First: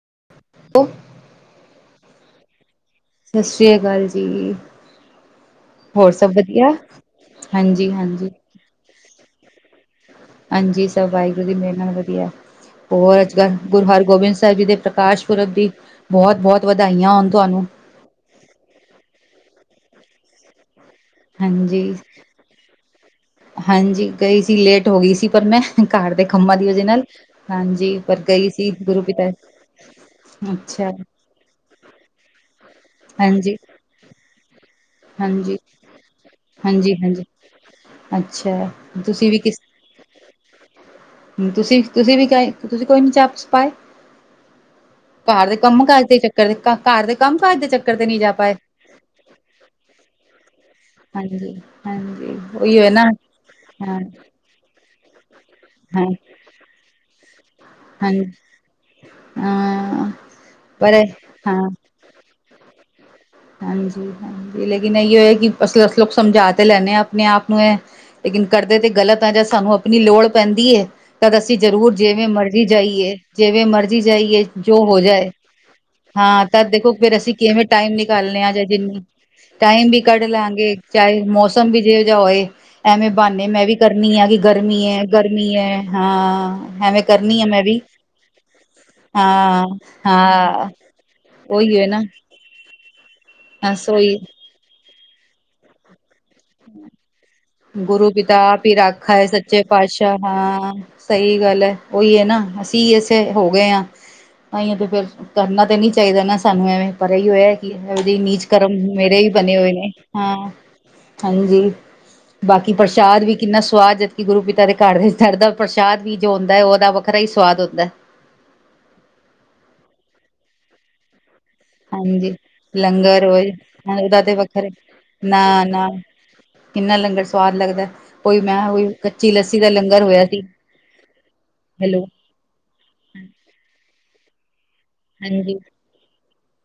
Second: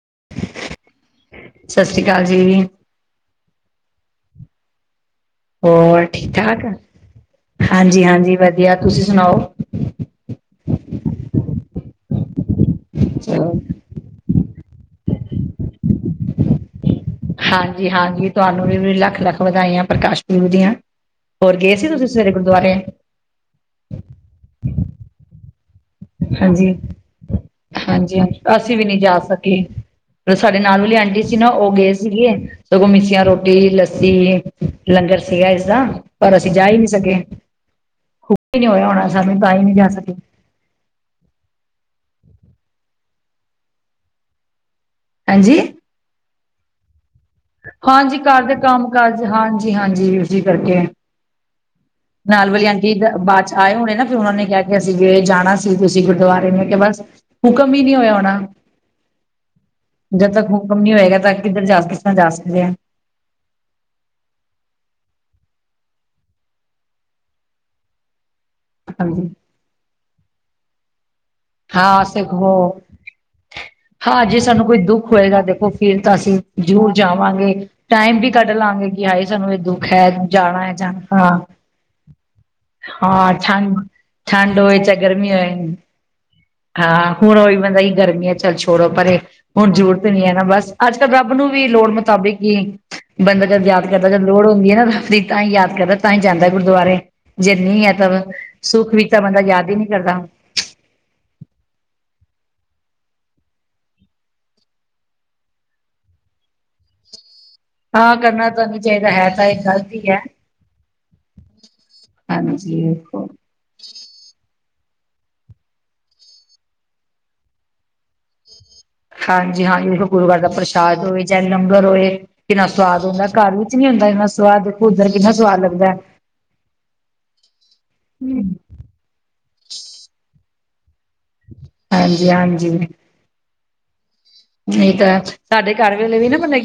[unintelligible] ਸਤਿ ਸ਼੍ਰੀ ਅਕਾਲ ਜੀ। ਸਤਿ ਸ੍ਰੀ ਅਕਾਲ ਜੀ। ਹੋਰ ਸਭ ਠੀਕ ਠਾਕ ਵਧੀਆ ਹਾਂਜੀ ਹਾਂਜੀ ਵਧੀਆ ਤੁਸੀਂ ਸੁਣਾਓ। ਹਾਂਜੀ ਸਭ ਵਾਹਿਗੁਰੂ ਜੀ ਮੇਰੇ ਨਾਲ ਵਧੀਆ ਹੋਰ ਅੱਜ ਗੱਲ੍ਹ ਗੁਰ ਹਰਗੋਬਿੰਦ ਸਿੰਘ [unintelligible] ਜੀ ਦੇ ਪ੍ਰਕਾਸ਼ ਪੁਰਬ ਦੀ ਬਹੁਤ ਬਹੁਤ ਵਧ ਹਾਂਜੀ, ਹਾਂਜੀ ਤੁਹਾਨੂੰ ਵੀ ਲੱਖ ਲੱਖ ਵਧਾਈਆਂ ਪ੍ਰਕਾਸ਼ ਪੁਰਬ ਦੀਆਂ ਹੋਰ ਗਏ ਹਾਂਜੀ, ਸੀ ਤੁਸੀਂ ਸਵੇਰੇ ਗੁਰਦੁਆਰੇ? ਹਾਂਜੀ ਗਈ ਸੀ ਲੇਟ ਹੋ ਗਈ ਸੀ ਪਰ ਮੈਂ ਘਰ ਦੇ ਕਮਾਂ ਦੀ ਹਾਂਜੀ, ਵਜਾ ਨਾਲ ਹਾਂਜੀ ਪਰ ਗਈ ਸੀ ਗੁਰੂ ਪਿਤਾ ਓ ਸਾਡੇ ਨਾਲ ਅੱਛਾ ਵਾਲੀ ਆਂਟੀ ਸੀ ਨਾ ਉਹ ਗਏ ਸੀਗੇ ਸਗੋਂ ਮਿੱਸੀਆਂ ਹਾਂਜੀ ਰੋਟੀ ਲੱਸੀ ਲੰਗਰ ਸੀਗਾ ਹਾਂਜੀ ਇਸਦਾ ਪਰ ਅਸੀਂ ਜਾ ਈ ਨਹੀਂ ਹਾਂਜੀ ਸਕੇ ਹਾਂਜੀ ਹਖੁ ਅੱਛਾ ਨੀ ਹੋਇਆ ਹੋਣਾ ਤੁਸੀਂ ਵੀ ਸਾਨੂੰ ਤਾਂ ਕਿਸ ਹੀ ਨਹੀਂ ਜਾ ਸਕੇ ਤੁਸੀਂ, ਤੁਸੀਂ ਵੀ ਕ ਤੁਸੀਂ ਕੋਈ ਨ ਚਾਪ ਪਾਏ ਘਰ ਦੇ ਹਾਂਜੀ। ਕੰਮ ਕਾੱਜ ਦੇ ਚੱਕਰ ਦੇ ਘਰ ਦੇ ਕੰਮ ਕਾਜ ਦੇ ਚੱਕਰ ਤੇ ਹਾਂਜੀ ਨਹੀਂ ਜਾ ਘਰ ਪਾਏ ਦੇ ਕੰਮ ਕਾਜ, ਹਾਂਜੀ ਹਾਂਜੀ ਇਸੀ ਕਰਕੇ। ਹਾਂਜੀ ਹਾਂਜੀ ਨਾਲ ਵਾਲੀ ਉਹੀ ਹੈ ਆਂਟੀ ਨਾ ਬਾਅਦ, ਚ ਆਏ ਹੋਣੇ ਹਾਂ ਨਾ, ਫਿਰ ਉਹਨਾਂ ਨੇ ਕਿਹਾ ਕਿ ਅਸੀਂ। ਕੇ ਜਾਣਾ ਸੀ। ਤੁਸੀਂ ਹਾਂ ਗੁਰਦੁਆਰੇ ਮੈਂ ਕਿਹਾ ਬਸ। ਹੁਕਮ ਹੀ ਨਹੀਂ ਹੋਇਆ ਹਾਂਜੀ ਹੋਣਾ। ਹਾਂ ਜਦ ਤੱਕ ਹੁਕਮ ਨਈ ਪਰ ਹੋਏਗਾ, ਤਾਂ ਹਾਂ ਕਿੱਧਰ ਜਾ ਕਿਸ ਤਰ੍ਹਾਂ ਜਾ [unintelligible] ਹਾਂਜੀ, ਹਾਂਜੀ ਲੇਕਿਨ ਇਹੀਓ ਹੈ। ਕਿ ਅਸਲ ਅਸੀਂ ਲੋਕ ਸਮਝਾ ਤੇ ਲੈਦੇ ਹਾਂ, ਆਪਣੇ ਆਪ ਨੂੰ ਇਹ ਲੇਕਿਨ ਕਰਦੇ 'ਤੇ ਗਲਤ ਹਾਂਜੀ ਹੈ, ਜਾਂ ਸਾਨੂੰ ਆਪਣੀ ਲੋੜ ਪੈਂਦੀ ਏ। ਤਦ ਅਸੀਂ ਜ਼ਰੂਰ ਹਾਂ ਜਿਵੇਂ ਸਿੱਖੋ ਮਰਜੀ ਜਾਈਏ, ਜਿਵੇਂ ਮਰਜ਼ੀ ਹਾਂ ਜੇ ਜਾਈਏ, ਸਾਨੂੰ ਕੋਈ ਜੋ ਹੋ ਦੁੱਖ ਜਾਏ। ਹੋਏਗਾ ਦੇਖੋ ਫਿਰ ਅਸੀਂ ਹਾਂ, ਤਾਂ ਜ਼ਰੂਰ ਦੇਖੋ ਫੇਰ ਅਸੀਂ ਜਾਵਾਂਗੇ ਕਿਵੇਂ ਟਾਈਮ ਵੀ ਨਿਕਾਲਣਾ। ਲੇ ਕੱਢ ਆਜਾ ਲਾਂਗੇ ਜਿਨ ਕਿ ਹਾਏ ਸਾਨੂੰ ਇਹ ਦੁੱਖ ਟਾਈਮ ਵੀ ਹੈ ਕੱਢ ਜਾਣਾ ਹੈ ਲਾਗੇ, ਜਾਣਾ ਚਾਹੇ ਹਾਂ ਮੌਸਮ ਵੀ ਜਿਹਾ ਹੋਏ ਐਵੇਂ ਬਣ। ਹਾਂ ਨਹੀਂ, ਮੈਂ ਵੀ ਠੰਡ ਕਰਨੀ ਆਂ। ਕਿ ਠੰਡ ਹੋਏ ਗਰਮੀ ਚਾਹੇ ਹੈ, ਗਰਮੀ ਹੋਏ ਹੈ ਹਾਂ। ਐਵੇਂ ਹਾਂ ਹੁਣ ਕਰਨੀ ਆ ਉਹੀ ਮੈਂ ਵੀ ਬੰਦਾ ਈ ਗਰਮੀਆਂ ਚੱਲ ਛੋੜੋ ਪਰੇ, ਹਾਂ ਹੁਣ ਜ਼ਰੂਰਤ ਨਈ ਹੈ, ਨਾ ਹਾਂ ਬਸ ਅੱਜ ਕੱਲ੍ਹ ਰੱਬ ਨੂੰ ਵੀ ਉਹੀ ਹੈ ਲੋੜ ਨਾ ਮੁਤਾਬਿਕ ਹੀ, ਬੰਦਾ ਜਦ ਯਾਦ ਬਸ ਕਰਦਾ ਉਹੀ ਜਦ ਲੋੜ ਹੁੰਦੀ ਹੈ, ਨਾ ਤਾਂ ਹੀ ਯਾਦ ਕਰਦਾ। ਤਾਂ ਹੀ ਜਾਂਦਾ। ਗੁਰਦੁਆਰੇ ਜਿੰਨੀ ਹੈ, ਗੁਰੂ ਤਾਂ ਪਿਤਾ ਆਪ ਹੀ ਸੁੱਖ ਵਿੱਚ ਰਾਖਾ ਤਾਂ ਹੈ ਬੰਦਾ ਸੱਚੇ ਯਾਦ ਹੀ ਨਹੀਂ ਪਾਤਸ਼ਾਹ ਕਰਦਾ। ਹਾਂ ਸਹੀ ਗੱਲ ਹੈ, ਉਹੀ ਹੈ, ਨਾ ਅਸੀਂ ਅਸੇ ਹੋ ਗਏ ਹਾਂ। ਇੱਹੀ ਤੇ ਫੇਰ ਕਰਨਾ ਤਾਂ ਨੀ ਚਾਹੀਦਾ ਨਾ, ਸਾਨੂੰ ਐਵੇਂ ਪਰ ਇਹੀ ਹੋਇਆ। ਹਾਂ ਉਹਦੀ ਨੀਚ ਕਰਨਾ ਤਾਂ ਕਰਮ ਨੀ ਚਾਹੀਦਾ ਮੇਰੇ ਵੀ ਹੈ ਤਾਂ ਬਣੇ ਇਹ ਹੋਏ ਨੇ, ਗ਼ਲਤ ਹੀ ਹੈ ਹਾਂ ਜੀ ਬਾਕੀ ਹਾਂਜੀ ਪ੍ਰਸ਼ਾਦ ਵੀ, ਕਿੰਨਾ ਸਵਾਦ ਜਦਕਿ ਗੁਰੂ ਪਿਤਾ ਦੇ ਘਰ ਦੇ ਚੜਦਾ ਪ੍ਰਸ਼ਾਦ ਵੀ ਜੋ ਹੁੰਦਾ ਹੈ। ਉਹਦਾ ਵੱਖਰਾ ਹੀ ਸਵਾਦ ਹੁੰਦਾ। ਹਾਂਜੀ, ਹਾਂਜੀ ਗੁਰੂ ਘਰ ਦਾ ਪ੍ਰਸ਼ਾਦ ਹੋਵੇ। ਚਾਹੇ ਲੰਗਰ ਹੋਏ ਹਾਂਜੀ ਕਿੰਨਾ ਸੁਆਦ ਲੰਗਰ ਹੁੰਦਾ। ਹੋਏ ਘਰ ਵਿੱਚ ਨਹੀਂ ਹੁੰਦਾ, ਉਹਦਾ ਇਨ੍ਹਾਂ ਤੇ ਸੁਆਦ ਵੱਖਰੇ ਦੇ ਉਧਰ ਕਿੰਨਾ ਨਾ ਸੁਆਦ ਨਾ ਲੱਗਦਾ। ਕਿੰਨਾ ਲੰਗਰ ਸਵਾਦ ਲੱਗਦਾ, ਓਈ ਮੈਂ ਓਈ ਕੱਚੀ ਲੱਸੀ ਦਾ ਲੰਗਰ ਹੋਇਆ ਸੀ। ਹੈਲੋ ਹਾਂਜੀ -ਹਾਂਜੀ ਨਹੀਂ, ਤਾਂ ਹਾਂਜੀ ਸਾਡੇ ਘਰ ਵੇਲੇ ਵੀ ਨਾ ਬੰਨੇ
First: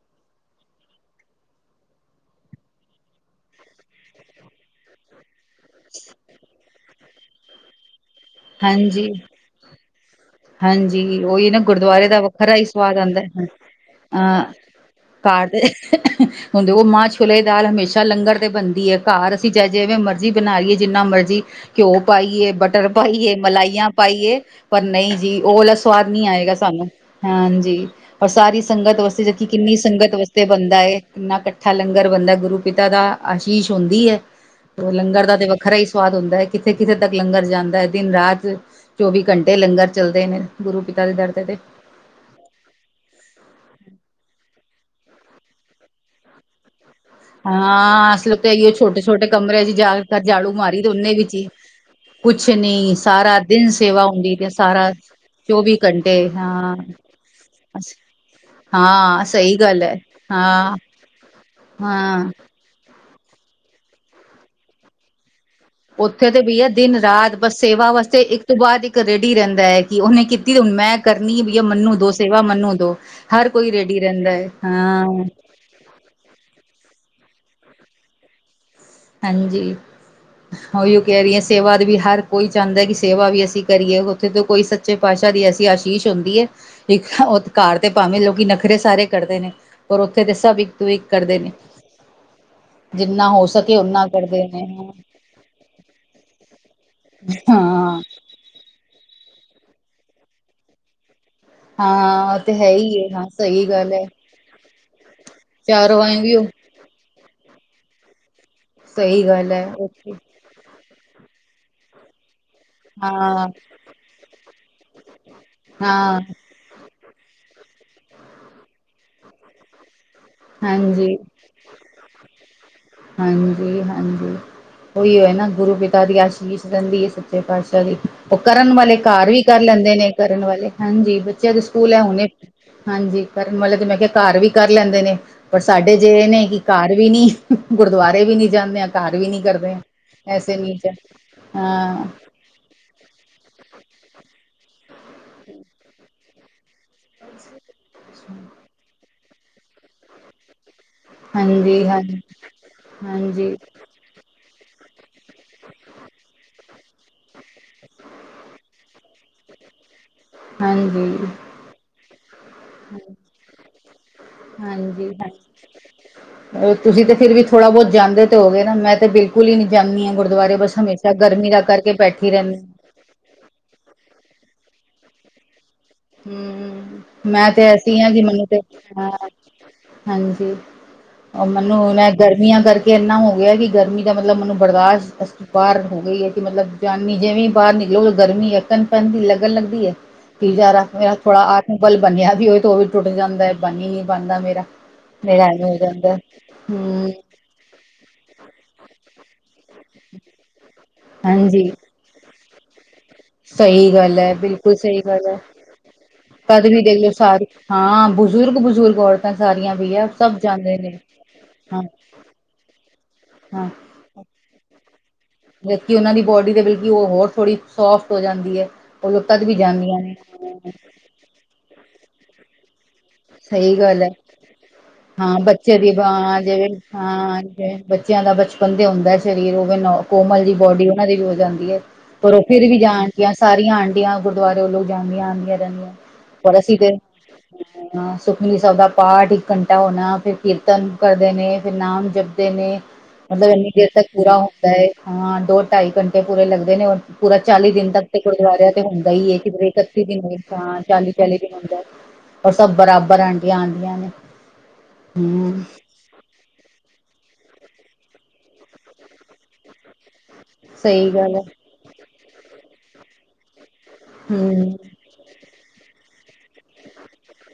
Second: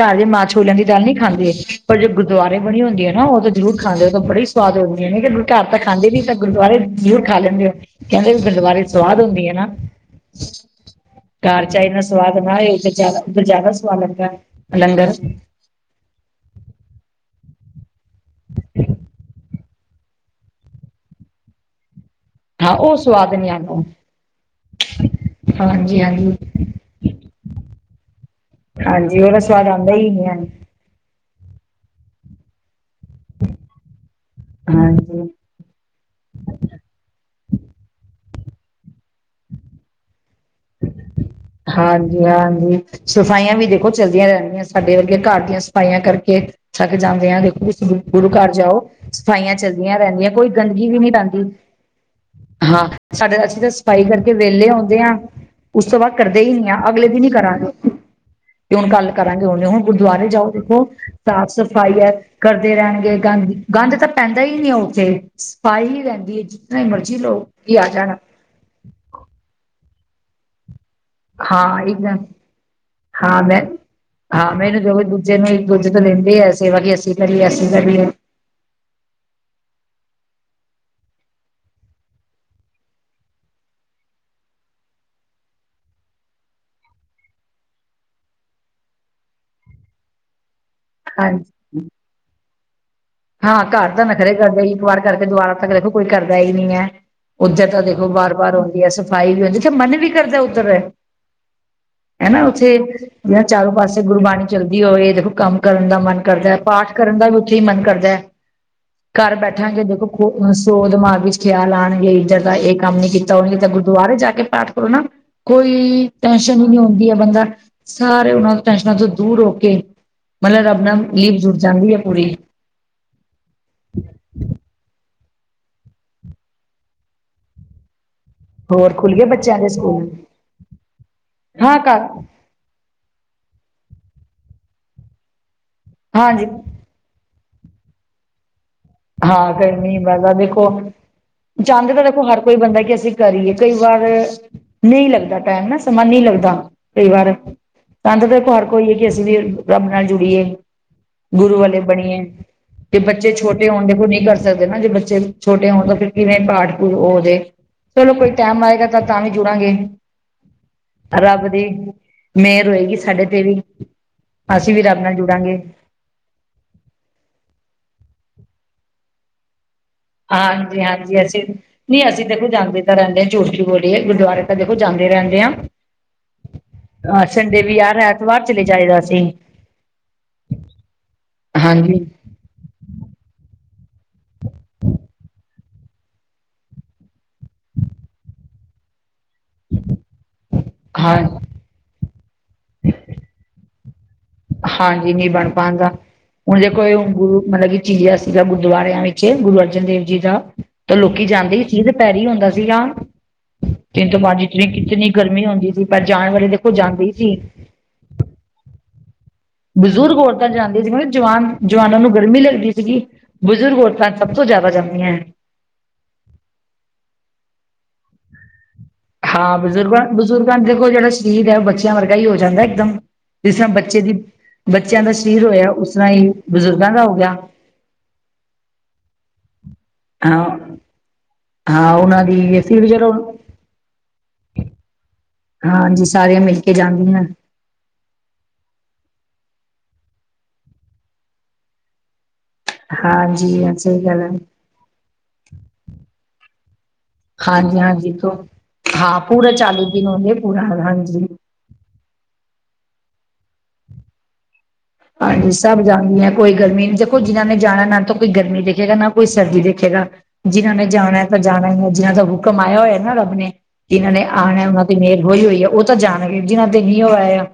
ਘਰ ਦੇ ਮਾਂ ਸ਼ੋਲਿਆ ਦੀ ਦਾਲ ਨਹੀਂ ਖਾਂਦੇ। ਪਰ ਜਬ ਗੁਰਦੁਆਰੇ ਬਣੀ ਹੁੰਦੀ ਹੈ, ਨਾ ਉਹ ਤੇ ਜ਼ਰੂਰ ਖਾਂਦੇ। ਉਹ ਤਾਂ ਬੜੀ ਸਵਾਦ ਹੁੰਦੀਆਂ ਨੇ ਘਰ ਤਾਂ ਖਾਂਦੇ ਨੀ, ਤਾਂ ਗੁਰਦੁਆਰੇ ਜ਼ਰੂਰ ਖਾ ਲੈਂਦੇ ਹੋ। ਕਹਿੰਦੇ ਵੀ ਗੁਰਦੁਆਰੇ ਹਾਂਜੀ ਸਵਾਦ ਹੁੰਦੀ ਹੈ, ਨਾ ਹਾਂਜੀ, ਉਹੀ ਨਾ ਘਰ ਚਾਹੇ ਇੰਨਾ ਗੁਰਦੁਆਰੇ ਦਾ ਸਵਾਦ ਵੱਖਰਾ ਨਾ ਹੀ ਹੋਏ ਉਧਰ ਸਵਾਦ ਜ਼ਿਆਦਾ ਆਉਂਦਾ। ਉੱਧਰ ਜ਼ਿਆਦਾ ਸਵਾਦ ਲੱਗਦਾ ਅਹ ਲੰਗਰ ਘਰ ਦੇ ਹੁੰਦੇ ਉਹ ਮਾਂ ਛੋਲੇ- ਦਾਲ ਹਮੇਸ਼ਾ ਲੰਗਰ ਤੇ ਬਣਦੀ ਹੈ। ਘਰ ਅਸੀਂ ਜੇ ਜਿਵੇਂ ਮਰਜੀ ਬਣਾ ਲਈਏ, ਜਿੰਨਾ ਮਰਜ਼ੀ ਘਿਓ। ਪਾਈਏ ਹਾਂ ਬਟਰ, ਉਹ ਸਵਾਦ ਪਾਈਏ ਨੀ ਆਉਂਦਾ ਮਲਾਈਆਂ, ਪਾਈਏ ਪਰ ਨਹੀਂ। ਜੀ ਉਹ ਵਾਲਾ ਹਾਂਜੀ ਸਵਾਦ ਨੀ ਹਾਂਜੀ ਆਏਗਾ। ਸਾਨੂੰ ਹਾਂਜੀ, ਔਰ ਸਾਰੀ ਸੰਗਤ ਹਾਂਜੀ ਵਾਸਤੇ ਉਹਦਾ ਜਦਕਿ, ਸਵਾਦ ਕਿੰਨੀ ਆਉਂਦਾ ਹੀ ਸੰਗਤ ਨਹੀਂ ਹੈ। ਵਸਤੇ ਬੰਦਾ ਏ ਕਿੰਨਾ, ਇਕੱਠਾ ਲੰਗਰ ਬੰਦਾ ਗੁਰੂ ਪਿ ਦਾ ਆਸ਼ੀਸ਼ ਹੁੰਦੀ ਹੈ। ਹਾਂਜੀ ਲੰਗਰ ਦਾ ਤੇ ਵੱਖਰਾ ਹੀ ਸਵਾਦ ਹੁੰਦਾ ਹੈ।।ਕਿੱਥੇ -ਕਿੱਥੇ ਤੱਕ ਲੰਗਰ ਜਾਂਦਾ। ਦਿਨ -ਰਾਤ ਚੌਵੀ ਘੰਟੇ ਲੰਗਰ ਚੱਲਦੇ ਨੇ। ਗੁਰੂ ਪਿਤਾ ਦੇ ਦਰ ਤੇ ਤੇ ਹਾਂਜੀ, ਹਾਂਜੀ ਸਫਾਈਆਂ ਵੀ ਦੇਖੋ ਚੱਲਦੀਆਂ ਰਹਿੰਦੀਆਂ। ਸਾਡੇ ਵਰਗੇ ਘਰ ਦੀਆਂ ਸਫਾਈਆਂ ਕਰਕੇ। ਥੱਕ ਜਾਂਦੇ ਆਂ। ਦੇਖੋ ਤੁਸੀਂ ਗੁਰੂ ਘਰ ਜਾਓ। ਸਫਾਈਆਂ ਚੱਲਦੀਆਂ ਰਹਿੰਦੀਆਂ ਕੋਈ ਗੰਦਗੀ ਵੀ ਨਈ ਰਹਿੰਦੀ। ਹਾਂ, ਸਾਡੇ ਅਸੀਂ ਤਾਂ ਸਫਾਈ ਕਰਕੇ ਵਿਹਲੇ ਆਉਂਦੇ ਆਂ। ਉਸ ਤੋਂ ਬਾਅਦ ਕਰਦੇ ਹੀ ਨਈ ਹਾਂ ਆ। ਅਗਲੇ ਦਿਨ ਹੀ ਕਰਾਂਗੇ। ਤੇ ਹੁਣ ਕੱਲ ਹਾਂ ਕਰਾਂਗੇ ਸਹੀ ਹੁਣ ਗੱਲ -ਹੁਣ ਹੈ ਗੁਰਦੁਆਰੇ ਜਾਓ। ਹਾਂ ਦੇਖੋ ਸਾਫ ਸਫਾਇਆਂ ਹਾਂ ਕਰਦੇ ਰਹਿਣਗੇ। ਗੰਦ -ਗੰਦ ਤਾਂ ਪੈਂਦਾ ਹੀ ਨਈ ਏ ਉੱਥੇ। ਸਫਾਈ ਹੀ ਉੱਥੇ ਰਹਿੰਦੀ ਤੇ ਹੈ ਬਈਆ ਜਿਤਨਾ ਦਿਨ ਮਰਜ਼ੀ -ਰਾਤ ਬਸ ਲੋਕ ਆ ਸੇਵਾ ਜਾਣ ਵਾਸਤੇ ਇੱਕ ਤੋਂ ਬਾਅਦ ਇੱਕ ਰੇਡੀ ਰਹਿੰਦਾ ਹੈ। ਕਿ ਉਹਨੇ ਕੀਤੀ, ਤੇ ਹੁਣ ਮੈਂ- ਕਰਨੀ ਵੀ ਹੈ। ਹਾਂ ਮੰਨੂੰ ਦੋ ਇੱਕਦਮ ਸੇਵਾ ਮੰਨੂੰ ਦੋ ਹਾਂ ਹਰ ਮੈਂ ਕੋਈ ਰੈਡੀ ਰਹਿੰਦਾ ਹੈ। ਹਾਂ ਕਹਿੰਦੇ ਆ। ਸੇਵਾ ਕਿ ਅਸੀਂ ਕਰੀਏ, ਅਸੀਂ ਕਰੀਏ। ਹਾਂਜੀ ਉਹੀ ਕਹਿ ਰਹੀ ਹੈ। ਸੇਵਾ ਦਾ ਵੀ ਹਰ ਕੋਈ ਚਾਹੁੰਦਾ। ਕਿ ਸੇਵਾ ਵੀ ਅਸੀਂ ਕਰੀਏ, ਉੱਥੇ ਤੋਂ ਕੋਈ ਸੱਚੇ ਪਾਤਸ਼ਾਹ ਐਸੀ ਆਸ਼ੀਸ਼ ਹੁੰਦੀ ਹੈ। ਇੱਕ ਉਹ ਕਾਰ ਤੇ ਭਾਵੇਂ, ਲੋਕ ਨਖਰੇ ਸਾਰੇ ਕਰਦੇ ਨੇ, ਪਰ ਉੱਥੇ ਤੇ ਸਭ ਇੱਕ ਤੂੰ ਇੱਕ ਕਰਦੇ ਨੇ। ਹਾਂਜੀ ਜਿੰਨਾ ਹੋ ਹਾਂ ਸਕ ਘਰ ਤਾਂ ਨਖਰੇ ਕਰਦੇ ਇੱਕ ਵਾਰ ਕਰਕੇ ਦੁਬਾਰਾ ਤੱਕ ਦੇੇਖੋ ਕੋਈ ਕਰਦਾ ਹੀ ਨਹੀਂ ਹੈ ਉੱਧਰ ਤਾਂ ਹਾਂ ਦੇਖੋ ਬਾਰ ਬਾਰ ਆੁੰਂਦੀ ਹੈ ਸਫ਼ਾਈ ਵੀ ਹੁੰਦੀ ਜਥੇ ਮਨ ਵੀ ਕਰਦਾ ਉੱਧਰ ਹਾਂ ਉਹ ਹਨਾ ਤੇ ਹੈ ਉੱਥੇ ਹੀ ਹੈ। ਹਾਂ ਜਿਹੜਾ ਸਹੀ ਚਾਰੋ ਗੱਲ ਪਾਸੇ ਹੈ ਗੁਰਬਾਣੀ ਚੱਲਦੀ ਹੋਵੇ ਦੇਖੋ ਕੰਮ ਕਰਨ ਦਾ ਚਾਰੋਂ ਆਏ ਮਨ ਵੀ ਕਰਦਾ ਹੈ ਪਾਠ ਕਰਨ ਦਾ ਵੀ ਉੱਥੇ ਹੀ ਮਨ ਕਰਦਾ ਹੈ ਸਹੀ ਘਰ ਗੱਲ ਹੈ ਬੈਠਾਂਗੇ ਦੇਖੋ ਓਕੇ ਖ ਸੋ ਦਿਮਾਗ ਵੀ ਖਿਆਲ ਆਉਣਗੇ ਇੱਧਰ ਦਾ ਇਹ ਕੰਮ ਨੀ ਕੀਤਾ ਹਾਂ ਹੋਣਗੇ ਤਾਂ ਗੁਰਦੁਆਰੇ ਜਾ ਕੇ ਪਾਠ ਕਰੋ ਨਾ ਕੋਈ ਹਾਂ ਟੈਸ਼ਨ ਹੀ ਨਹੀਂ ਆਉਂਦੀ ਹੈ ਬੰਦਾ ਸਾਰੇ ਉਹਨਾਂ ਦੇ ਟੈਸ਼ਨਾਂ ਤੋਂ ਦੂਰ ਹੋ ਕੇ ਮਤਲਬ ਰੱਬ ਨਾਲ ਹਾਂਜੀ ਲੀਪ ਜੁੜ ਜਾਂਦੀ ਹੈ ਪੂਰੀ ਹਾਂਜੀ- ਹਾਂਜੀ ਉਹੀਏ ਨਾ ਗੁਰੂ ਪਿਤਾ ਦੀ ਆਸ਼ੀਸ਼ ਰਹਿੰਦੀ ਹੈ ਸੱਚੇ ਪਾਤਸ਼ਾਹ ਦੀ ਕਰਨ ਹੋਰ ਵਾਲੇ ਖੁੱਲ ਗਏ ਘਰ ਵੀ ਬੱਚਿਆਂ ਕਰ ਦੇ ਲੈਂਦੇ ਸਕੂਲ ਨੇ ਕਰਨ ਵਾਲੇ ਹਾਂਜੀ ਬੱਚਿਆਂ ਦੇ ਹਾਂ ਸਕੂਲ ਐ ਘਰ ਹੁਣੇ ਹਾਂਜੀ ਕਰਨਵਾਲੇ ਤੇ ਮੈਂ ਕਿਹਾ ਘਰ ਵੀ ਕਰ ਲੈਂਦੇ ਨੇ ਪਰ ਸਾਡੇ ਜਿ ਇਹ ਨੇ ਹਾਂਜੀ ਕਿ ਘਰ ਵੀ ਨਹੀਂ ਗੁਰਦੁਆਰੇ ਵੀ ਨੀ ਜਾਂਦੇ ਆ ਘਰ ਵੀ ਨੀ ਕਰਦੇ ਆ ਐਸੇ ਨੀਚ ਆ ਜਾਂਦੇ ਤਾਂ ਦੇਖੋ ਹਰ ਕੋਈ ਬੰਦਾ ਕਿ ਅਸੀਂ ਕਰੀਏ ਕਈ ਵਾਰ ਨਹੀਂ ਲੱਗਦਾ ਟਾਈਮ ਨਾ ਸਮਾਂ ਨਹੀਂ ਲੱਗਦਾ ਕਈ ਵਾਰ ਤਾਂਦ ਦੇਖੋ ਹਰ ਕੋਈ ਅਸੀਂ ਵੀ ਰੱਬ ਨਾਲ ਜੁੜੀਏ ਗੁਰੂ ਵਾਲੇ ਹਾਂਜੀ ਹਾਂਜੀ ਬਣੀਏ ਤੇ ਬੱਚੇ ਹਾਂਜੀ ਛੋਟੇ ਹੋਣ ਦੇਖੋ ਨਹੀਂ ਕਰ ਸਕਦੇ ਨਾ ਜੇ ਬੱਚੇ ਛੋਟੇ ਹੋਣ ਤਾਂ ਫਿਰ ਕਿਵੇਂ ਪਾਠ ਹੋ ਜਾਵੇ ਚਲੋ ਕੋਈ ਟਾਈਮ ਆਏਗਾ ਤਾਂ-ਤਾਂ ਵੀ ਜੁੜਾਂਗੇ ਹਾਂਜੀ ਰੱਬ ਦੀ ਮੇਅਰ ਹੋਏਗੀ ਸਾਡੇ ਤੇ ਵੀ ਅਸੀਂ ਵੀ ਰੱਬ ਹਾਂਜੀ ਨਾਲ ਹਾਂਜੀ ਜੁੜਾਂਗੇ। ਤੁਸੀਂ ਤੇ ਫਿਰ ਵੀ ਥੋੜਾ ਬਹੁਤ ਜਾਂਦੇ ਤੇ ਹੋਗੇ ਨਾ ਮੈਂ ਤੇ ਬਿਲਕੁਲ ਹੀ ਨੀ। ਹਾਂਜੀ -ਹਾਂਜੀ ਅਸੀਂ ਕਰਕੇ ਨ ਅਸੀਂ ਬੈਠੀ ਦੇਖੋ ਰਹਿੰਦੀ ਜਾਂਦੇ ਤਾਂ ਰਹਿੰਦੇ ਹਾਂ ਝੂਠ ਕਿਉਂ ਬੋਲੀਏ ਗੁਰਦੁਆਰੇ ਤਾਂ ਦੇ ਜਾਂਦੇ ਰਹਿੰਦੇ ਆ। ਹਮ ਮੈਂ ਤੇ ਯਾਰ ਐਸੀ ਹਾ ਜੀ ਐਤਵਾਰ ਮੈਨੂੰ ਤੇ ਚਲੇ ਜਾਈਦਾ ਅਸੀਂ ਹਾਂਜੀ ਉਹ ਮੈਨੂੰ ਹਾਂਜੀ ਮੈ ਗਰਮੀਆਂ ਕਰਕੇ ਇਨਾ ਕਿ ਗਰਮੀ ਦਾ ਮਤਲਬ ਮੈਨੂੰ ਬਰਦਾਸ਼ਤ ਅ ਬਾਹਰ ਹੋ ਗਈ ਹੈ ਕਿ ਮਤਲਬ ਜਾਨੀ ਜਿਵੇਂ ਬਾਹਰ ਨਿਕਲੋ ਗਰਮੀ ਯਕਨ ਪੰਨ ਦੀ ਲਗ ਲੱਗਣ ਲੱਗਦੀ ਹੈ ਥੋੜਾ ਹਾਂ ਆ ਬਲ ਬਣਿਆ ਵੀ ਹੋਏ ਤੇ ਉਹ ਵੀ ਟੁੱਟ ਜਾਂਦਾ ਹੈ ਬਣੀ ਹਾਂਜੀ ਨਹੀਂ ਬਣ ਪਾਦਾ ਹੁਣ ਜੇ ਕੋਈ ਹਮ ਗੂਰ ਚੀਆ ਸੀਗਾ ਗੁਰਦੁਆਰਿਆਂ ਵਿੱਚ ਜੇ ਗੁਰੂ ਅਰਜਨ ਦੇਵ ਜੀ ਦਾ ਤਾਂ ਲੋਕੀ ਜਾਂਦੇ ਹੀ ਹਾਂਜੀ ਸੀ ਤੇ ਦੁਪਿਹਰ ਹੀ ਹੁੰਦਾ ਸੀਗਾ ਸਹੀ ਤਿੰਨ ਗੱਲ ਤੋਂ ਹੈ ਪੰਜ ਜਿਤਨੀ ਬਿਲਕੁਲ ਸਹੀ ਕਿਤਨੀ ਗੱਲ ਹੈ ਗਰਮੀ ਹੁੰਦੀ ਸੀ ਪਰ ਜਾਣ ਵਾਲੇ ਤਦ ਦੇਖੋ ਵੀ ਦੇਖ ਜਾਂਦੇ ਲਓ ਹੀ ਸੀ ਸਾਰੀ ਹਾਂ ਬਜ਼ੁਰਗ-ਬਜ਼ੁਰਗ ਔਰ ਬਜ਼ੁਰਗ ਔਰਤਾਂ ਜਾਂਦੀਆਂ ਸੀ ਮ ਜਵਾਨ ਹਾਂ ਜਵਾਨਾਂ ਨੂੰ ਗਰਮੀ ਲੱਗਦੀ ਸੀਗੀ। ਬਜ਼ੁਰਗ ਔਰਤਾਂ ਸਭ ਤੋਂ ਜ਼ਿਆਦਾ ਜਾਂਦੀਆਂ ਏ ਜਦ ਕਿ ਉਹਨਾਂ ਦੀ ਬੋਡੀ ਤੇ ਬਲਕਿ ਉਹ ਹੋਰ ਥੋੜ੍ਹੀ ਸੋਫਟ ਹੋ ਜਾਂਦੀ ਐ ਹਾਂ ਬਜ਼ੁਰਗਾਂ-ਬਜ਼ੁਰਗਾਂ ਦੇਖੋ ਜਿਹੜਾ ਸਰੀਰ ਹੈ ਉਹ ਬੱਚਿਆਂ ਵਰਗਾ ਹੀ ਹੋ ਜਾਂਦਾ ਇੱਕਦਮ ਜਿਸ ਤਰਾਂ ਸਹੀ ਬੱਚੇ ਗੱਲ ਹੈ ਦੀ ਬੱਚਿਆਂ ਦਾ ਹਾਂ ਸਰੀਰ ਹੋਇਆ ਬੱਚੇ ਦੀ ਉਸ ਤਰ੍ਹਾਂ ਹੀ ਜਿਵੇਂ ਬਜ਼ੁਰਗਾਂ ਦਾ ਹੋ ਗਿਆ ਹਾਂ ਜਿਵੇ ਬੱਚਿਆਂ ਦਾ ਬਚਪਨ ਤੇ ਹੁੰਦਾ ਸਰੀਰ ਉਹ ਕੋਮਲ ਹਾਂ ਜੀ ਬੋਡੀ ਉਹਨਾਂ ਦੀ ਵੀ ਹੋ ਜਾਂਦੀ ਹੈ ਹਾਂ ਉਹਨਾਂ ਪਰ ਉਹ ਦੀ ਫਿਰ ਵੀ ਅਸੀਂ ਜਾਂਣ ਚਲੋ ਦੀਆਂ ਸਾਰੀਆਂ ਆਂਟ ਆਂਟੀਆਂ ਗੁਰਦੁਆਰੇ ਲੋਕ ਜਾਂਦੀਆਂ ਆਦੀਆਂ ਜਾਂਦੀਆਂ ਹਾਂਜੀ ਸਾਰੀਆਂ ਪਰ ਮਿਲ ਕੇ ਅਸੀਂ ਫਿਰ ਜਾਂਦੀਆਂ ਸੁਖਮਨੀ ਸਭ ਦਾ ਪਾਠ ਇੱਕ ਘੰਟਾ ਹੋਣਾ ਫੇਰ ਕੀਰਤਨ ਕਰਦੇ ਨੇ ਫੇਰ ਨਾਮ ਜਪ ਨੇ ਮਤਲਬ ਹਾਂਜੀ ਇੰਨੀ ਹਾਂ ਦੇਰ ਸਹੀ ਤੱਕ ਗੱਲ ਹੈ ਪੂਰਾ ਹੁੰਦਾ ਹੈ ਹਾਂ ਦੋ ਢਾਈ ਘੰਟੇ ਪੂਰੇ ਲੱਗਦੇ ਨੇ ਪੂਰਾ ਚਾਲੀ ਹਾਂਜੀ ਦਿਨ ਤੱਕ ਹਾਂਜੀ ਤੇ ਤੋਂ ਗੁਰਦਆਰਿਆਂ ਤੇ ਹੁੰਦਾ ਹਾਂ ਹੀ ਹੈ ਪੂਰਾ ਕਿਧਰੇ ਚਾਲੂ ਇਕੱਤੀ ਹੁੰਦੇ ਦਿਨ ਪੂਰਾ ਤਾਂ ਹਾਂਜੀ ਚਾਲੀ-ਚਾਲੀ ਦਿਨ ਹੁੰਦਾ ਰ ਸਭ ਬਰਾਬਰ ਆਂਟੀਆਂ ਆਦੀਆਂ ਨੇ ਹਾਂਜੀ ਹਮ ਸਭ ਜਾਂਦੀ ਹੈ ਕੋਈ ਗਰਮੀ ਨੀ ਜਿਹਨ੍ਹਾਂ ਨੇ ਜਾਣਾ ਨਾ ਤਾਂ ਕੋਈ ਗਰਮੀ ਦੇਖੇਗਾ ਨਾ ਕੋਈ ਸਰਦੀ ਦੇਖੇਗਾ। ਜਿਹਨ੍ਹਾਂਨਾਂ ਨੇ ਸਹੀ ਜਾਣਾ ਗੱਲ ਤਾਂ ਹੈ ਜਾਣਾ ਹੀ ਜਿਹਨਾ ਦਾ ਹੁਕਮ ਆਇਆ ਹੋਇਆ ਨਾ ਰੱਬ ਨੇ ਜਿਨਾਂ ਨੇ ਆਉ ਹਮ ਉਹਨਾਂ ਦੀ ਮੇਲ ਹੋਈ ਹੋਈ ਆ ਉਹ ਤਾਂ ਜਾਣਗੇ ਜਿਹਨਾਂ ਦੇ ਨ ਹੋ ਆਇ ਆ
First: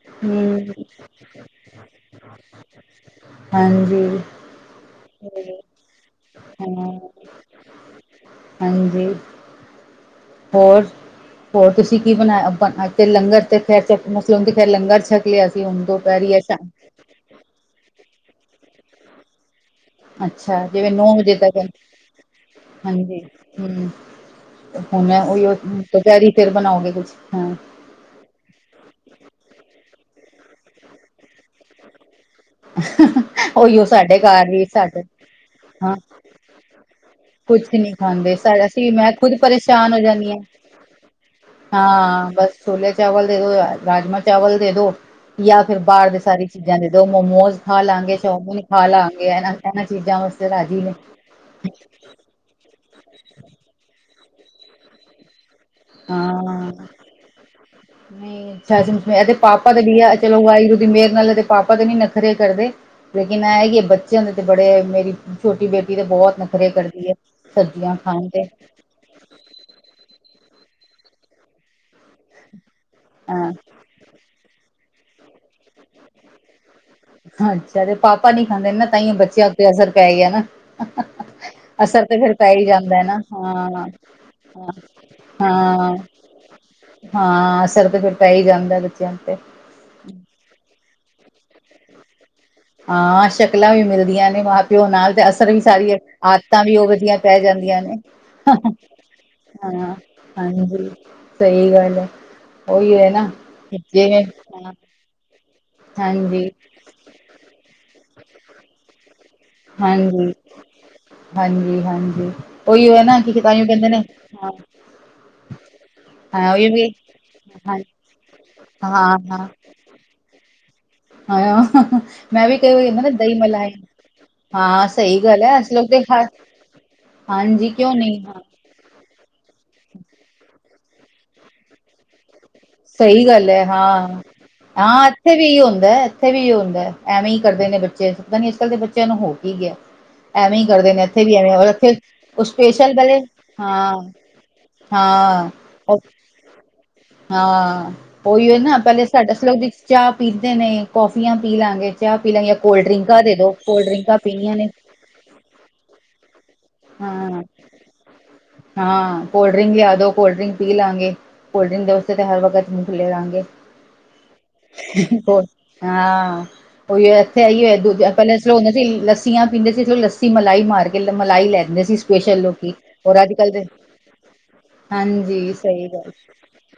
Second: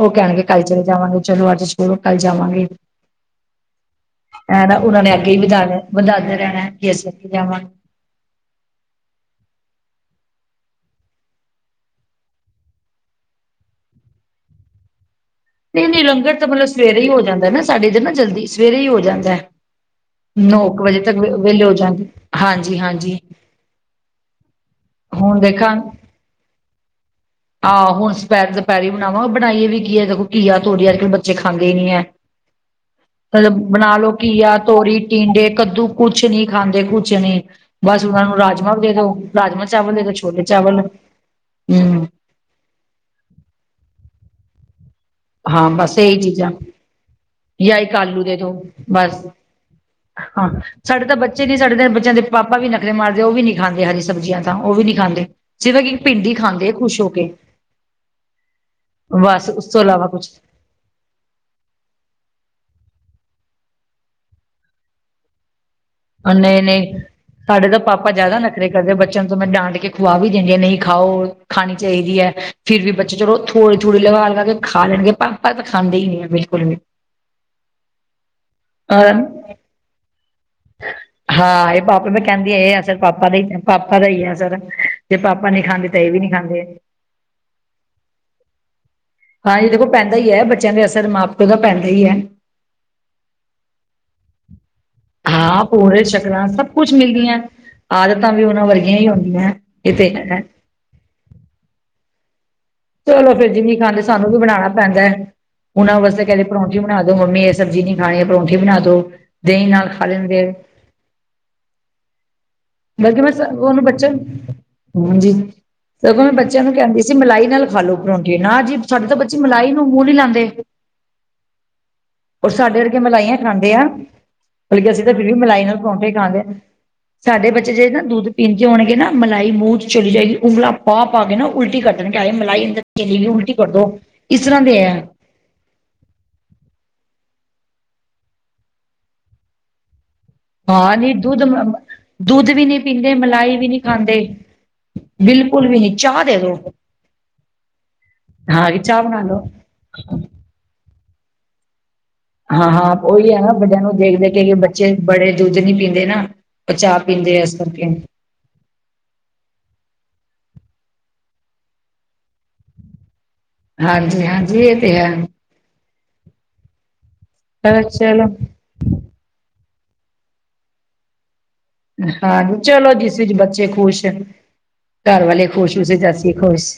ਉਹ ਕਹਿਣਗੇ ਕੱਲ ਹਮ ਚਲੇ ਜਾਵਾਂਗੇ ਚਲੋ ਅੱਜ ਚਲੋ ਕੱਲ ਜਾਵਾਂਗੇ ਹਾਂਜੀ ਹੈ ਨਾ ਉਹਨਾਂ ਨੇ ਅੱਗੇ ਹੀ ਵਧਾ ਵਧਾਂਦੇ ਰਹਿਣਾ ਕਿ ਅਸੀਂ ਅੱਥੇ ਜਾਵਾ ਹਾਜੀ ਹੋਰ, ਹੋਰ ਤੁਸੀਂ ਕੀ ਬਣਾਇਆ ਬਣਾ ਤੇ ਲੰਗਰ ਤੇ ਖੈਰ ਚ ਮਸਲਮ ਦੀ ਫੇਰ ਲੰਗਰ ਛ ਨਹੀਂ-ਨਹੀਂ ਲੰਗਰ ਤਾਂ ਮਤਲਬ ਸਵੇਰੇ ਹੀ ਹੋ ਜਾਂਦੈ ਨਾ ਸਾਡੇ ਇਧਰ ਨਾ ਜਲਦੀ ਸਵੇਰੇ ਹੀ ਹੋ ਜਾਂਦਾ। ਨੌ ਕੁ ਵਜੇ ਤੱਕ ਵਿਹਲੇ ਹੋ ਜਾਂਗੇ, ਹਾਂਜੀ-ਹਾਂਜੀ ਹਾਂਜੀ ਹੂੰ ਹੁਣ ਏ ਉਹੀ ਦੁਪਹਿਰੀ ਫਿਰ ਬਣਾਓਗੇ ਕੁਛ। ਹਾਂ ਆਹੋ ਹੁਣ ਸਪੈ ਦੁਪਹਿਰੀ ਬਣਾਵਾਂ, ਬਣਾਈਏ ਵੀ ਕੀ ਹੈ ਦੇਖੋ। ਘੀਆ ਤੋਰੀ ਅੱਜਕੱਲ ਬੱਚੇ ਖਾਂਦੇ ਹੀ ਨੀ ਐ । [unintelligible] ਮਤਲਬ ਬਣਾ ਲਓ ਸਾਡੇ ਘਰ ਘੀਆ, ਵੀ ਤੋਰੀ, ਸਾਡੇ ਟੀਂਡੇ, ਕੱਦੂ ਹਾਂ ਕੁਛ ਨੀ ਖਾਂਦੇ, ਕੁਛ ਨੀ ਕੁਛ ਨੀ ਬਸ ਉਹਨਾਂ ਖਾਂਦੇ ਨੂੰ ਸਾ ਰਾਜਮਾ ਵੀ ਅਸੀਂ ਦੇ ਦੋ, ਮੈਂ ਖੁਦ ਰਾਜਮਾਂ ਪਰੇਸ਼ਾਨ ਚਾਵਲ ਹੋ ਦੇ ਦੋ, ਜਾਂਦੀ ਹਾਂ ਛੋਟੇ ਚਾਵਲ। ਹੂੰ ਹਾਂ, ਬਸ ਛੋਲੇ ਚਾਵਲ ਦੇ ਦੋ, ਰਾਜਮਾ ਚਾਵਲ ਦੇ ਦੋ। ਯਾ ਹਾਂ ਫਿਰ ਬਸ ਬਾਹਰ ਦੇ ਇਹੀ ਸਾਰੀ ਚੀਜ਼ਾਂ ਦੇ ਦੋ। ਮੋਮੋਸ ਜਾਂ ਖਾ ਇੱਕ ਲਾਂਗੇ, ਆਲੂ ਦੇ ਦੋ ਚੌਮਿਨ ਖਾ ਬਸ ਲਾਂਗੇ ਇਹ, ਇਹਨਾਂ ਚੀਜ਼ਾਂ ਵਾਸਤੇ ਹਾਂ ਰਾਜੀ ਨੇ। ਖਰੇ ਮਾਰਦੇ, ਉਹ ਵੀ ਨੀ ਖਾਂਦੇ, ਹਰੀ ਸਬਜ਼ੀਆਂ ਤਾਂ ਉਹ ਵੀ ਨੀ ਖਾਂਦੇ। ਸਿਰਫ ਇੱਕ ਭਿੰਡੀ ਖਾਂਦੇ ਹਾਂ, ਖੁਸ਼ ਹੋ ਕੇ ਨਹੀਂ ਅੱਛਾ, ਇਹਦੇ ਬਸ ਉਸ ਪਾਪਾ ਦੇ ਤੋਂ ਵੀ ਇਲਾਵਾ ਆ ਕੁਛ ਚਲੋ ਵਾਹਿੁਗੁਰੂ ਦੀ ਮੇਹਰ ਨਾਲ ਇਦੇ ਪਾਪਾ ਤੇ ਨੀ ਨਖਰੇ ਕਰਦੇ। ਇਨਾ ਆਏਗੀ, ਬੱਚੇ ਉਨ੍ਹਾਂ ਦੇ ਬੜੇ, ਮੇਰੀ ਛੋਟੀ ਬੇਟੀ ਤੇ ਬਹੁਤ ਨਖਰੇ ਨਹੀਂ-ਨਹੀਂ ਕਰਦੀ ਹੈ। ਸਾਡੇ ਤਾਂ ਸਬਜ਼ੀਆਂ ਪਾਪਾ ਖਾਣ ਜਿਆਦਾ ਤੇ ਨਖਰੇ ਕਰਦੇ ਬੱਚਿਆਂ ਨੂੰ ਤੇ ਮੈਂ ਡਾਂਟ ਕੇ ਖੁਆ ਵੀ ਦਿੰਦੀ ਆਂ ਨਹੀਂ ਖਾਓ, ਖਾਣੀ ਚਾਹੀਦੀ ਹੈ ਫੇਰ ਵੀ ਬੱਚੇ ਚਲੋ ਹਾਂ ਥੋੜੀ ਥੋੜੇ ਲਗਾ-ਲਗਾ ਕੇ ਖਾ ਖਾ ਲੈਣਗੇ, ਪਰ-ਪਰ ਤਾਂ ਖਾਂਦੇ ਹੀ ਨਹੀਂ ਆ ਬਿਲਕੁਲ ਵੀ। ਹਾਂਜੀ, ਸਾਡੇ ਪਾਪਾ ਨੀ ਖਾਂਦੇ ਨਾ ਤਾਂ ਬੱਚਿਆਂ ਅ ਉੱਤੇ ਅਸਰ ਪੈ ਗਿਆ ਨਾ ਹਾ-ਹਾ-ਹਾ ਹਾਂ, ਇਹ ਪਾਪਾ, ਮੈਂ ਕਹਿੰਦੀ ਆ ਇਹ ਅਸਰ ਪਾਪਾ ਦਾ ਹੀ ਹਾਂ ਪਾਪਾ ਦਾ ਹੀ ਏ ਅਸਰ ਜੇ ਪਾਪਾ ਨੀ ਖਾਂਦੀ ਹਾਂ। ਤਾਂ ਇਹ ਵੀ ਨੀ ਖਾਂਦੇ ਹਾਂ ਅਸਰ ਤੇ ਫਿਰ ਪੈ ਹੀ ਜਾਂਦਾ ਬੱਚਿਆਂ ਤੇ ਤਾਈਂ ਦੇਖੋ ਪੈਂਦਾ ਹੀ ਹੈ ਬੱਚਿਆਂ ਦੇ ਅਸਰ ਮਾ ਮਾ ਪੀਓ ਦਾ ਪੈਂਦਾ ਹੀ ਐ ਹਾਂ ਸ਼ਕਲਾਂ ਵੀ ਮਿਲਦੀਆਂ ਨੇ ਮਾਂ ਪਿਓ ਨਾਲ। ਤੇ ਅਸਰ ਵੀ ਹਾਂ ਸਾਰੀ, ਹੈ ਪੂੜੇ ਸ਼ਕਲਾਂ ਆਦਤਾਂ ਸਭ ਵੀ ਉਹ ਕੁਛ ਵਧੀਆ ਪੈ ਮਿਲਦੀਆਂ ਜਾਂਦੀਆਂ ਨੇ। ਆਦਤਾਂ ਵੀ ਉਹਨਾਂ ਵਰਗੀਆਂ ਹੀ ਹੁੰਦੀਆਂ ਹਾਂ ਇਹ ਤੇ ਹੈ ਹਾਂਜੀ, ਸਹੀ ਗੱਲ ਐ। ਚਲੋ ਫਿਰ ਜੇ ਨੀ ਖਾਂਦੇ, ਸਾਨੂੰ ਕੁੱਝ ਬਣਾਉਣਾ ਹਾਂ ਪੈਂਦੈ। ਉਹਨਾਂ ਵਾਸਤੇ ਕਹਿੰਦੇ ਹਾਂਜੀ ਪਰੌਂਠੀ ਬਣਾ ਦੋ ਮੰਮੀ, ਇਹ ਸਬਜ਼ੀ ਨੀ ਖਾਣੀ ਪਰੌਂਠੀ ਬਣਾ ਦੋ। ਦਹੀਂ ਨਾਲ ਖਾ ਹਾਂਜੀ ਲੈਂਦੇ ਐ। ਹਾਂਜੀ ਹਾਂਜੀ ਉਹੀ ਹੈ ਨਾ ਬਲਕੀ ਮੈ ਸ ਕਿ ਤਾਂਹੀਓ ਉਹਨੂੰ ਕਹਿੰਦੇ ਨੇ ਬੱਚਾ। ਹਾਂ ਹਾਂਜੀ ਸਗੋਂ ਮੈਂ ਹਾਂ ਬੱਚਿਆਂ ਉਹੀ ਨੂੰ ਵੀ ਕਹਿੰਦੀ ਸੀ, ਮਲਾਈ ਨਾਲ ਹਾਂ ਖਾਲੋ ਪਰੋਂਠੇ, ਨਾ ਜੀ ਸਾਡੇ ਤਾਂ ਬੱਚੇ ਮਲਾਈ ਨੂੰ ਮੂੰਹ ਨੀ ਲਾਉਂਦੇ। ਖੂਹ ਮੈਂ ਵੀ ਕਈ ਹੋਈ ਕਦਾ ਨਾ ਦਹੀਂ ਮਲਾਈ ਹਾਂ ਮਤਲ ਅਸੀਂ ਤਾਂ ਸਹੀ ਫਿਰ ਵੀ ਗੱਲ ਹੈ ਮਲਾਈ ਨਾਲ ਅਸੀਂ ਲੋਕ ਤੇ ਪਰੌਂਠੇ ਹ ਖਾਂਦੇ ਹਾਂ। ਸਾਡੇ ਹਾਂਜੀ ਬੱਚੇ ਜਿਹੜੇ ਕਿਉਂ ਨਾ ਨਹੀਂ ਦੁੱਧ ਹਾਂ ਪੀਂਦੇ ਹੋਣਗੇ, ਨਾ ਮਲਾਈ ਮੂੰਹ ਚ ਚਲੀ ਜਾਏਗੀ ਉਂਗਲਾ ਪਾ ਪਾ ਕੇ ਨਾ ਉਲਟੀ ਕੱਟਣ ਕੇ ਸਹੀ ਗੱਲ ਹੈ, ਹਾਂ, ਇਸ ਤਰ੍ਹਾਂ ਦੇ ਹੈ ਹਾਂ ਇੱਥੇ ਵੀ ਏਹੀ ਹੁੰਦਾ, ਇੱਥੇ ਵੀ ਏਹੀ ਹੁੰਦਾ! ! ਐਵੇਂ ਹੀ ਕਰਦੇ ਨੇ ਬੱਚੇ, ਪਤਾ ਨੀ ਅੱਜ ਕੱਲ੍ਹ ਦੇ ਬੱਚਿਆਂ ਨੂੰ ਹੋਰ ਕੀ ਗਿਆ? ਐਵੇਂ ਹੀ ਕਰਦੇ ਹਾਂ ਨੇ ਨਹੀਂ ਇਥੇ ਵੀ ਦੁੱਧ ਐਵੇਂ ਅਉਰ ਇਥੇ ਉਹ ਦੁੱਧ ਵੀ ਨਹੀਂ ਸਪੇਸ਼ਲ ਪੀਂਦੇ ਬਲੇ, ਮਲਾਈ ਵੀ ਨਹੀਂ ਹਾਂ। ਖਾਂਦੇ ਹਾਂ ਬਿਲਕੁਲ ਵੀ ਨਹੀਂ ਚਾਹ ਦੇ ਦੋ ਹਾਂ, ਓਹੀ ਏ ਹਾਂ ਨਾ ਕਿ ਚਾਹ ਪਹਿਲੇ ਬਣਾ ਸਾਡੇ ਲੋ ਅਸੀ ਲੋਕ ਚਾਹ ਪੀਂਦੇ ਨੇ, ਕੌਫੀਆਂ ਪੀ ਲਾਂਗੇ। ਚਾਹ ਪੀ ਲਾਂਗੇ ਯਾਂ ਹਾਂ ਹਾਂ ਕੋਲਡ੍ਰਿੰਕਾਂ ਉਹੀ ਦੇ ਹੈ ਦੋ, ਨਾ ਵੱਡਿਆਂ ਨੂੰ ਕੋਲਡ੍ਰਿੰਕਾਂ ਦੇਖ ਦੇਖ ਕੇ ਪੀਣੀਆਂ ਨੇ। ਬੱਚੇ ਬੜੇ ਦੁੱਧ ਨੀ ਪੀਂਦੇ ਨਾ ਉਹ ਚਾਹ ਹਾ- ਪੀਂਦੇ ਹਾਂ, ਆ ਇਸ ਕਰਕੇ ਹਾਂ-ਹਾਂ, ਕੋਲਡ੍ਰਿੰਕ ਲਯਾਦੋ। ਕੋਲਡਰਿੰਕ ਪੀ ਲਾਂਗੇ, ਕੋਲਡਰਿੰਕ ਦੇ ਉੱਤੇ ਤੇ ਹਰ ਵਕਤ ਮੂੰਹ ਖੁੱਲ੍ਹੇ ਰਹਿਣਗੇ ਹਾਂਜੀ-ਹਾਂਜੀ ਹਾਂ ਉਹੀ ਇੱਥੇ ਐਈ ਹੈ ਦੂਜਾ, ਚਲੋ ਪਹਿਲਾਂ ਅਸੀ ਹੁੰਦੇ ਸੀ, ਲੱੱਸੀਆਂ ਪੀਂਦੇ ਸੀ, ਲੱਸੀ ਮਲਾਈ ਮਾਰ ਕੇ ਮਲਾਈ ਲੈ ਦੇ ਸੀ ਸਪੇਸ਼ਲ ਹਾਂਜੀ ਲੋਕੀ, ਚਲੋ ਜਿਸ ਔਰ ਅੱਜ ਵਿੱਚ ਕੱਲ ਦੇ ਬੱਚੇ ਖੁਸ਼ ਘਰ ਹਾਂਜੀ, ਵਾਲੇ ਖੁਸ਼ ਸਹੀ ਉਸ ਵਿੱਚ ਗੱਲ ਅਸੀਂ ਖੁਸ਼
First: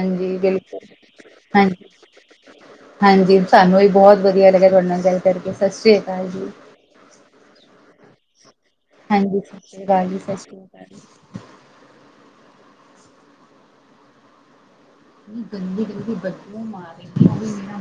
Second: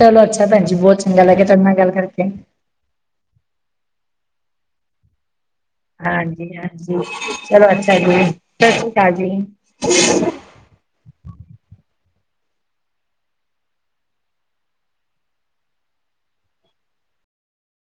ਚਲੋ ਅੱਛਾ ਭੈਣ ਜੀ ਬਿਲਕੁਲ ਬਹੁਤ ਚੰਗਾ ਲੱਗਿਆ ਤੁਹਾਡੇ ਨਾਲ ਹਾਂਜੀ ਗੱਲ ਕਰਕੇ ਹਾਂਜੀ ਸਾਨੂੰ ਵੀ ਬਹੁਤ ਵਧੀਆ ਲੱਗਿਆ ਤੁਹਾਡੇ ਨਾਲ ਗੱਲ ਕਰ ਕੇ। ਹਾਂਜੀ ਹਾਂਜੀ। ਚਲੋ ਅੱਛਾ ਜੀ ਅਕਾਲ ਹਾਂਜੀ ਸਤਿ ਸ਼੍ਰੀ ਅਕਾਲ ਜੀ। ਸਤਿ ਸ਼੍ਰੀ ਅਕਾਲ ਜੀ। ਗੰਦੀ ਗਦੀ ਬਦੂਬੂ ਮਾਰ